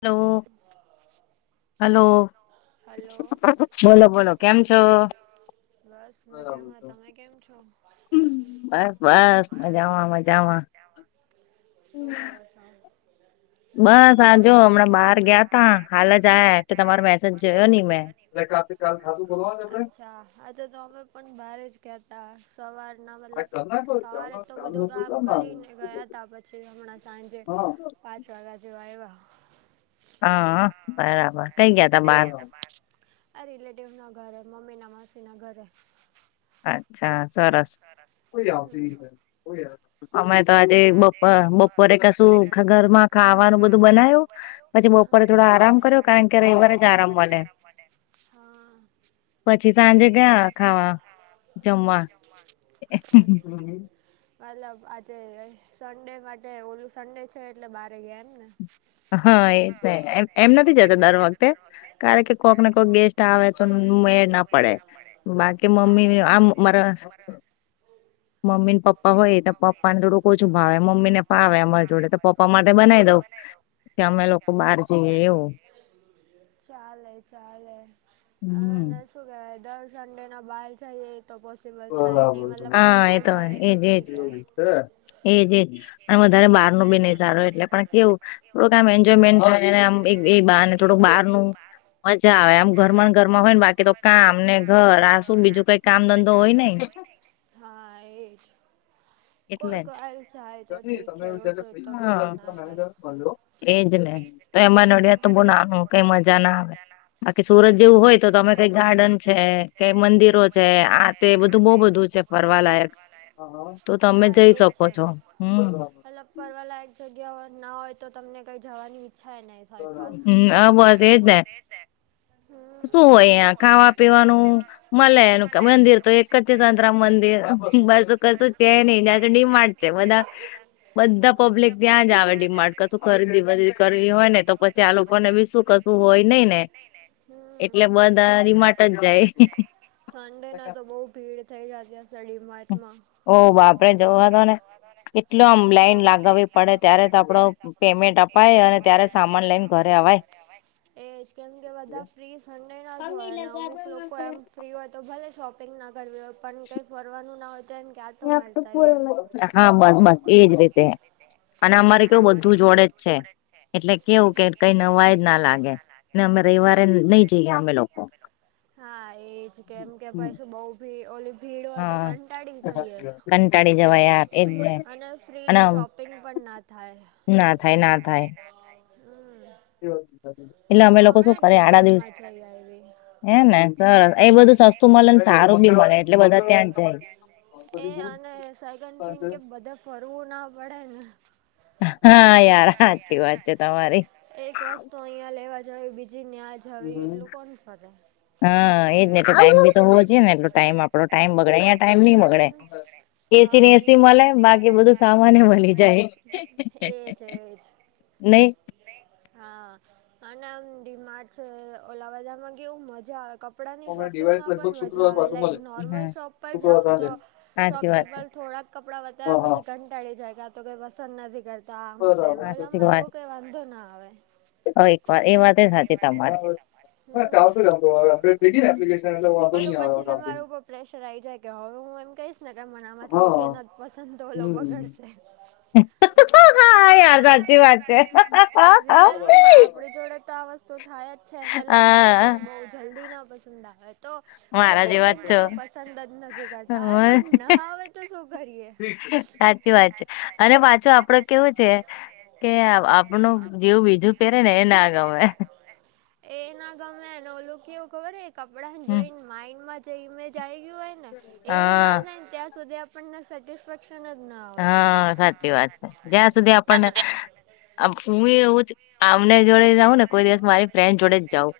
Hello hello. Hello બોલો બોલો કેમ છો. બસ મજામાં તમે કેમ છો. બસ બસ મજામાં મજામાં. પાચ. બસ આજો હમણાં બહાર ગયા તા હાલ જ આ એલે તમારો મેસેજ જોયો નહી મેં. એ કાથી કાલ ખાધું બોલવાનું આપડે. હા તો તો અમે પણ બારે જ કેતા સવારના મતલબ. સવારે તો બધું કામ કરીને ગયા તા પછી હમણાં સાંજે પા. શાળા જોવા આયવા. હા બરાબર. કઈ ગયા તા કય ગ્યા યા બાર આ રિલેટિવ ના ઘરે મમ્મી ના માસી ના ઘરે. અચ્છા સરસ. હમ અમે તો આજે બપ બપોરે કશું ઘરમાં ખાવાનું બધું બના્યું. પછી બપોરે થોડો આરામ કર્યો કારણ કે રવિવારે જ આરામ મલે. પછી સાંજે ગ્યા ખાવા. [unintelligible] અચ્છા જમવા [unintelligible] જે સન્ડે માટે ઓલું સન્ડે છે એટલે બારે ગયા એમ ને. હા એ એમ નથી જતા દર વખતે કારણ કે કોકને કોક ગેસ્ટ આવે તો મેળ ના પડે બાકી મમ્મી આમ મારા [inaudible] મમ્મી પપ્પા હોય એટલે પપ્પા ને તો બોજ ભાવે મમ્મી ને ભાવે અમાર જોડે તો પપ્પા માટે બનાવી દઉં. જે અમે લોકો બહાર જઈએ એવું. ચાલે ચાલે. હ હમ ને શું કેવાય દર સંડે ના બહાર જઈએ તો પોસી બલ થાય નહી મતલબ હા કોઈક એ વાર તો જાવે એજ એજ એજ અને વધારે બહાર નું બી નહી સારો એટલે પણ કેવું થોડુક આમ એન્જોયમેન્ટમ કરે અને એમ એ બાને થોડુંક બારનું મજા આવે આમ ઘરમાં ઘરમાં હોય ને, બાકી તો કામ ને ઘર આ શું બીજું કઈ કામ કામ ધંધો હોય નઈ હા એજ એટલે કોઈક જ વાર જાય તો ઠીક છે રોજ રોજ તો કશું ના થાય [unintelligible] એજ ને તો એમાં હમ નડિયા તો બો નાહું કઈ મજા ના આવે. બાકી સુરત જેવું હોય તો તમે કઈ ગાર્ડન છે કઈ મંદિરો છે આ તે બધું બઉ બધું છે. ફરવા લયક તો તમે જઈ શકો છો હમ. [unintelligible] ફરવા લાયક જગ્યા ના હોય તો તમને કંઈ જવાની ઈચ્છાાય નહી થાય ખાસ હમ આ બસ એજ ને [unintelligible] શું હોય અહિયા ખાવા પીવાનું મલે [unintelligible] મંદિર તો એક જ સંતરામ મંદિર બસ કશું છે નહી ત્યાં તો ડિમાર્ટ છે બધા બધા પબ્લિક ત્યાં જ આવે ડિમાર્ટ કશું ખરીદી બરીદી કરવી હોય ને હોયને તો પછી આ લોકોને બી શું કશું હોય નઈ ને એટલે બધા ડીમાટ જ જાય. સંડે ના તો બહુ ભીડ થઈ જતી સડીમાટમાં. ઓહ બાપડે જોવા તો ને એટલ આમ એ લાઈન લાગવી પડે ત્યારે તો આપડો પેમેન્ટ અપાય અને ત્યારે સામાન લઈને ઘરે અવાય એજ કેમ કે બધા ફ્રી સન્ડે ના જ હોય, અને અમુક લોકો એમ ફ્રી હોય તો ભલે શોપિંગ ના કરવી હોય, પણ કઈ ફરવાનું ના હોય તો ક્યારે આટો મારતા આઈએ હા બસ બસ એજ રીતે અને અમારે કેવું બધું જોડે જ છે. [unintelligible] એટલે કેવું કે કઈ જ નવાય ના લાગે ને અમે રવિવારે નહી પરિવારે જઈએ લઈ અમે જ લોકો. આપેલો હા, એજ કેમ કે પછ શું બઉ ભી ઓલી ભીડ હોય તો હા કંટાળી જઈએ. કંટાળી જવાય યાર એજ ને [unintelligible] અને અને ફ્રીલી શોપિંગ પણ ના થાય ના થાય ના થાય એટલે અમે હું લોકો શું હમણાં કરે આડા દિવસે ડીમાર્ટમાં જઈ આવી. હેને હ એ બધું સસ્તું મળે ને સારું બી મળે એટલે બધા ત્યાં જ જાય. એ અને સેકન્ડ થિંગ કે બધે ફરવું ના પડે ને. હા, યાર સાચી વાત છે તમારી એક વસ્તુ અહિયાં લેવા જવી બીજી ન્યા જવી એટલું કોણ ફરે, હા, એજ એટલે ટાઈમ બી તો હોવ જોઈએ એ ટાઈમ આપો ટાઈમ બગડે અયા ટાઈમ નઈ બગડે એસી હા ને એસી એજ મળે બાકી બધું સામાન મળી જાય... એજ એજ નહીં હા, અને આમ ડીમાટ છે ઓલા બધામા કેવું મજા આવે કપડાંની શોપિંગમાં પણ મજા આવે, લાઈક નોર્મલ હા શોપ પર જાઉ ને તો સાચી વાત શોપિંગ છે. પર થોડાક કપડા બતાયા પછી કં ટાળી જાય કા તો કઈ પસંદ નથી કરતા આમ તેમ સાચી ઓલામા વાત એવું કઈ વાંધો ના આવે. એક વાર એ વાતે સાચી તમારી હમ ઓલું પછી તમારા [unintelligible] [unintelligible] ઉપર પ્રેશર આવી જાય કે હવે હું એમ કહીશ, ગમના આમાંથી એકેય નથી પસંદ તો ઓલો બગડશે, હા, યાર સાચી વાત છે. જોડતા આ વસ્તુ થાય, છે, મતલબ મને હા છેને બહુ જલ્દી ન પસંદ આવે તો મતલબ મારા કે એક જેવા જ બેન છો. તમે પસંદ જ નથી કરતા. અરે પણ ના આવે તો શું કરીએ સાચી વાત છે, અને પાછું આપ આપડે કેવું છે કે, આપનુ જેવું બીજું પહેરે ને એ ના ગમે. એ ના ગમેને ઓલુ કેવું ખબર કપડા ને જોઈને માઈન્ડ માં જે ઇમેજ જોય ગયું હોય ને, એવું ના હા થાયને ત્યાં સુધી આપણને સેટિસ્ફેક્શન જ ના હો હા સાચી વાત છે, જ્યાં સુધી આપણને એટલે હું એવું આમને જોડે જાઉં ને કોઈ દિવસ મારી ફ્રેન્ડ જોડે જ જાઉં,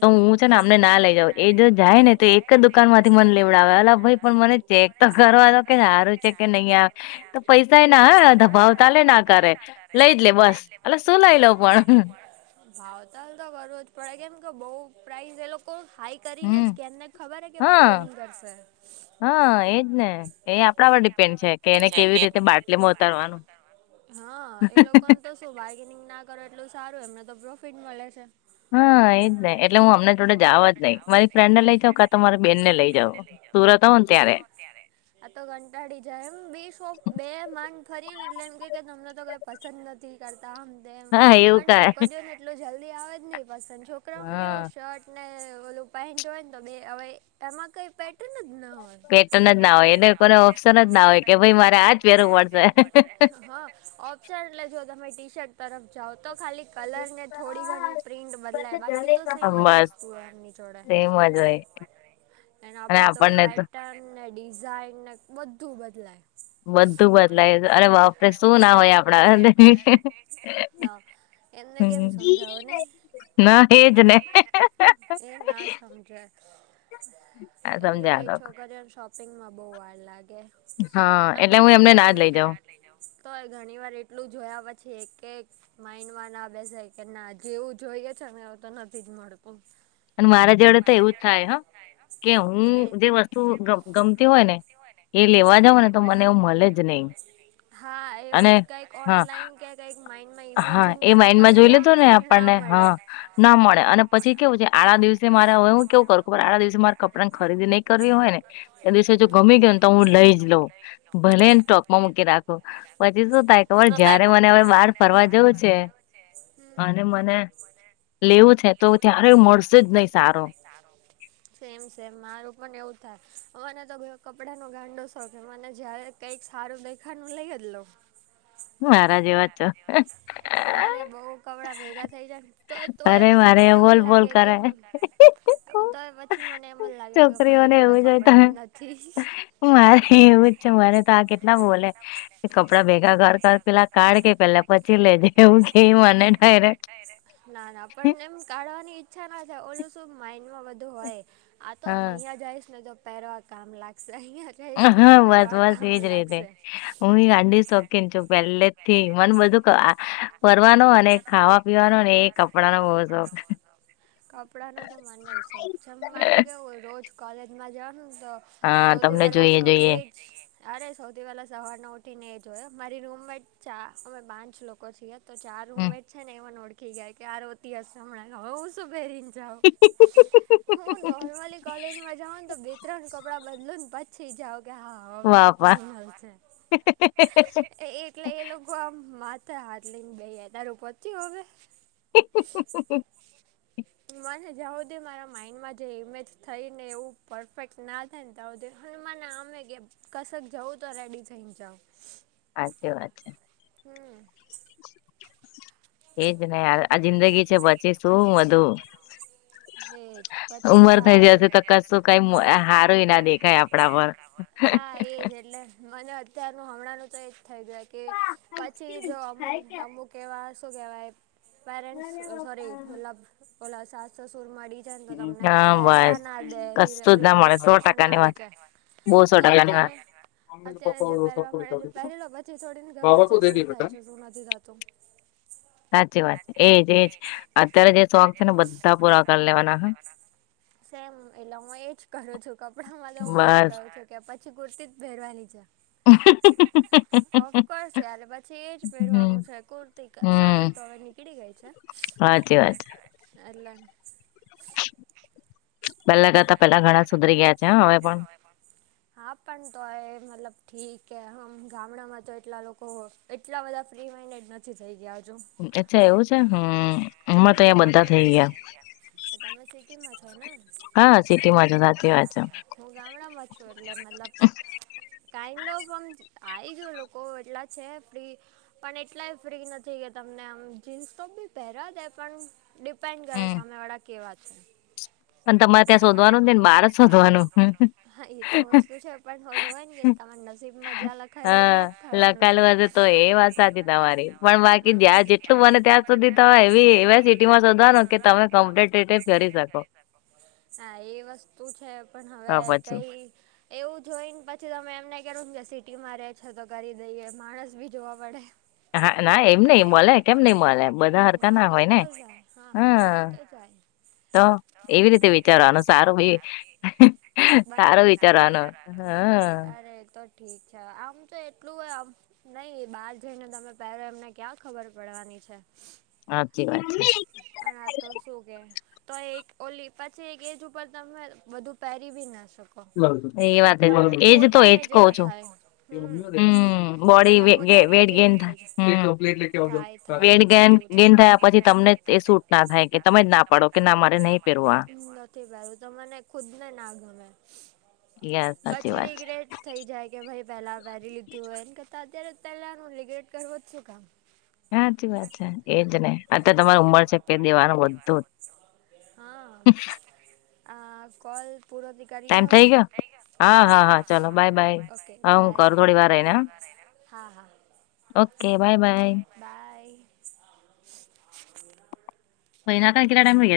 તો હું છે ને અમને ના લઇ જાઉં. એ જો જાય ને તો એક જ દુકાન માંથી મને લેવડાવે, એલા ભાઈ પણ મને ચેક તો કરવા દો કે સારું છે કે નહી તો પૈસા એ ના હ દબાવતાાલે ના કરે લઈ જ લે બસ અ શું લઈ લઉ પણ ભાવ તાલ તો કરવું જ પડે કેમ કે બઉ પ્રઇઝ એ લોકો હાઈ. કરીને જ હમ કે એમને ખબર હે કે હા બાર્ગેનિંગ કરશે. હા, એજ ને એ આપણા પર ડિપેન્ડ છે કે, એને કેવી રીતે બાટલીમાં ઉતારવાનું. હા, એ લોકોને તો શું બાર્ગેનિંગ ના કરો એટલું સારું એમને તો પ્રોફિટ મળે છે. હા, એ જ ને એટલે હું અમને થોડ જવા જ નહી, મારી ફ્રેન્ડને લઈ જાઉ કા તો મારી બેનને લઇ જાવ. ત્યારે આ તો કંટાળી જાય એમ બી શોપ બે માંન ફરી ને એટલે એમ કે કે તમને તો ક પસંદ નથી કરતા અમ તેમ હા એવું ક પણ છોકરીઓને એટલું જલ્દી આવે જ નહિ પસંદ, છોકરા ને હા કેવું શર્ટ ને ઓલું પેન્ટ હોય ને, તો બે હવે એમાં કઈ પેટર્ન જ ના હોય પેટન જ ના હોય એને ખરો ઓપ્શન જ ના હોય કે ભઈ મારે આજ પહેરવું પડશે, [unintelligible] જો તમે ટી શર્ટ તરફ જાઓ તો ખાલી કલર ને થોડી ઘણી પ્રિન્ટ બદલાય, બાકી તો સેમ જ વસ્તુ હો એમની જોડે સેમજ હોય, એનો અને આપડે તો આપણને પેટર્ન ને ડિઝાઇન ને બધું બદલાય બધું બદલાય અરે બાપે શું ના હોય, આપણા ના એમને કેમ હમ સમજાવો નહી. ના હે. એ ના સમજે હા એટલે એ સમજાતો છોકરીને શોપિંગમાં બહુ વાર લાગે હા એટલે હું એમને નાદ લઇ જાઉં. તો એ ઘણી વાર એટલું જોયા પછી એક એક ક માઇન્ડ માં ના બેસ કે ના જેવું જોઈએ છેને એવું તો નથી જ મળતુ. મારા જોડે તો એવું જ કે હું જે વસ્તુ થાય હ હોય ને એ લેવા જાવ ને તો મને એવું મળે જ નહી હા એવું અને જ કઈક હા ઓનલાઈન કક એક મ હા, એ માઇન્ડ માં જોઈ લીધો ને ના આપણને મળે હા ના મળે અને પછી કેવું છે. આડા દિવસે મારે હવે હું કેવું કરું આડા દિવસે મારે કપડા ને ખરીદી નહીઈ કરવી હોય ને એ દિવસે જો હમ ગમી ગય હો ને તો હું લઈ જ લઉં. ભલેને [unintelligible] મૂકી રાખો પછી, શું થાય ખબર જયારે મને હવે બાર હવે બહાર ફરવા જવું છે હમ્મ અને મને લેવું છે. તો ત્યારે મળશે જ નહી સારો સેમ સેમ મારું પણ એવું થાય મને તો કપડા નો ગાંડો શોખ મને જારે. કઈક સારું દેખાનું લઈ જ લોઉ મારા જેવા છો. અરે બઉ કપડાં ભેગા થઇ જ ને તો તોય અરે પછી મારે મને એવું બોલ બોલ લાગે કે કરે. તો પછી મને એમ જ લાગે કે મારી છોકરીઓને જોડે એવું હોય કપડા જ તમે નથી. મારે એવું જ છે, મરે તો આ કેટલા બોલે કે કપડાં ભેગા કર કર પેલા કાઢ કે પેલા પછ લે જે એવું કેયું મને ડાયરેક ના ના પણ એમ કાઢવાની ઈચ્છા ના થાય ઓલું શું માઇન્ડ માં બઘું હોય. આ તો હા અહિયાયા જઈશ, ને તો પહેરવા કામ લાગશે અહીિયાં જ હા બસ બસ એજ રીતે હું એ અગાડી સોખન છુ. પહેલે જ થી મને બધું ફરવાનો અને ખાવા પીવાનો ને એ કપડાંનો બો શોખ. કપડાનો તો મને શોખ છે, મારે કેવું હોય રોજ કોલેજમાં જવાનું તો હા સૌથી તમને પહેલા સ જોઈએ જોઈએ. એજ અરે સૌથી પહેલા સવાર ન ઉઠીને જોયો મારી રૂમમે ચાર અમે પાંચ લોકો છીએ. તો ચાર હમ. રૂમમેટ છે ને એ મને ઓળખી ગયા કે આ રોતી હશે હમણાં હુ શું પહેરીને જાઉ હુ નોર્મલી. કોલેજમાં જાાવ ને તો બે ત્રણ કપડાં બદલું ને પછી જાાવ કે હા હવે વાહ આ વાહ ફાઈનલ છે, એટલે એ લોકો આમ માથે હાથ લઈને બે હજાર પચ્યું હવ [inaudible] મને જાઉદી મારા માઈન્ડમાં જે ઇમેજ થઈ ને એવું પરફેક્ટ ના તા આવ હ મને આમે કે કશક જવું તો રેડી થઈને જાાવ હાચી વાત છે. હમ્મ એજ ને યાર આ જિંદગી છે, પચી શું બધું એજ પછી ઉમર થઇ ગયા જશે ઓલું તો કુ કઈ હારુંય ના દેખાય આપણા પર એલે મદદ અત્યારનું હમણાંનું તો એ જ થઈ, ગયાય કે પછી જો અમુક અમુક એહેવા શું કહેવાય પેરેન્ટસ સારી ઓલા ઓલા સાસ સસુર મળી તો તમને હા પહેરવા બસ ના દે કશું જ ના મળે સો રિસ્ટપશન ટકા ની આવી વાત જાય. બહુ સોટા જાવા અત્યારે અત્યારે જે પહેરવા મળે છે પહેરેલો પછી થોડીને ગબર છે શું થાય છે, શું નથી થતુ સાચી વાત છે એજ એજ અત્યારે જે શોખ છે ને બધા પૂરા કરી લેવાના હ સેમ એટલે હું એજ કરું છું કપડામાં તો હું એજ બસ કરું છુ. કે પછી કુર્તી જ ભેરવાની છે. ઓફકોર્સ યાર પછી એજ હમ પહેરવાનું છે કુર્તી હમ સાડી તો હવે, ની જય છે હાચી વાત એટલે પહેલા કરતા પેલા ઘણા સુધરી ગયા છે હવે પણ હા પણ તો એ મતલબ ઠીક હમ ગામડામાં તો એટલા લોકો એટલા બધા ફ્રી માઇન્ડેડ નથી થઈ ગયા હજુ અચ્છા એવું છે હમ હમણાં તો હમ્મ, અહં તમે બધા થઈ ગયા તમે સિટીમાં છો ને હા સિટીમાં છું સાચી વાત છે. હ ગામડામાં છૂ એટલેે મતલબ ટાઈમનો ઓફ આમ આવી ગયું લોકો એટલા છે, પ્રી પણ એટલાય ફ્રી નથી કે તમને આમ જીન્સ તો બી પહેર દે પણ ડિપેન્ડ કરે હમ સામેવાળા કેવા છે. પણ ત્યાં તમારે શોધવાનું જ નઈ ને બહાર જ ત્યાં શોધવાનું [unintelligible] હા એ તો વસ્તુ છે, પણોલવા તમા નસીબમાં જ્યાં લખાયેલું હો હા ને થવાનું છે લખાયેલું હશે તો એ એટલું બને ત્યાં સુધી તમેવી એવા સિટીમાં શોધવાનું કે તમે કોમ્પેટેટી કરી શકો હા એ વસ્તુ છે, પણ હવે તો પછી. કેવું એવું જોઈને પછી તમે એમને કેું કે સિટીમાં રે છો તો કરી દઈએ માણસ બી જોવા પડે હા ના એમ નહિ મળ કેમ નહ મળે બધા હરકા ના મળી હોય તો ને જાય હા હા મળી હમ તો જાય તો એવી રીતે વિચારવાનું સારું બંને સારું હોય સારી વિચારવાનું હ અરે તો ઠીક છે આમ તો એટલું હોય આમ નઈ એ બહાર જઈને તમે પેલો એમને ક્યાં ખબર પડવાની છે. સાચી વાત છે. પણ આ તો શું કે તો એક ઓલી પછી એક એજ ઉપર તમે બધું પહેરી બી ના શકો એ વાત તમને એજ તો એજ પોતાને જ કહ એમ છો, થાય હમ હમ બોડી તમને વેટ પોતાને જ ગેન એમ થઈ જાય થાય થાય થાય વેટ ગેન બધું જ થયા પછી તમને એ ના થાય કે તમે જ ના પાડો કે ના મારે નહીં પહેરવા નથી પારું ત મને ખુદ ને ના ગમે યા સાચી પછી વાત છે રિગરેટ થઈ જાય કે ભાઈ પેલા વેરી લીધું હોય એને કરતા અત્યારે પેલાનું લિગ્રેટ કરવો જ છું કામ હાચી વાત છે. એજ ને ઉ અત્યારે તમારી ઉંમર છે કે દેવાનો બધું હ આ કોલ પૂરા દ કરીએ ટાઈમ હવે ગયો સેટ થઈ ગયા ને હા હા ચલો હું બાય કરું થોડી બાય વાર માં હા ઓકે હું કરું બાય. થોડી વાર રહીને હા હા ઓકે બાય બાય બાય ભાઈ ના કેટડા ટમ ગ એ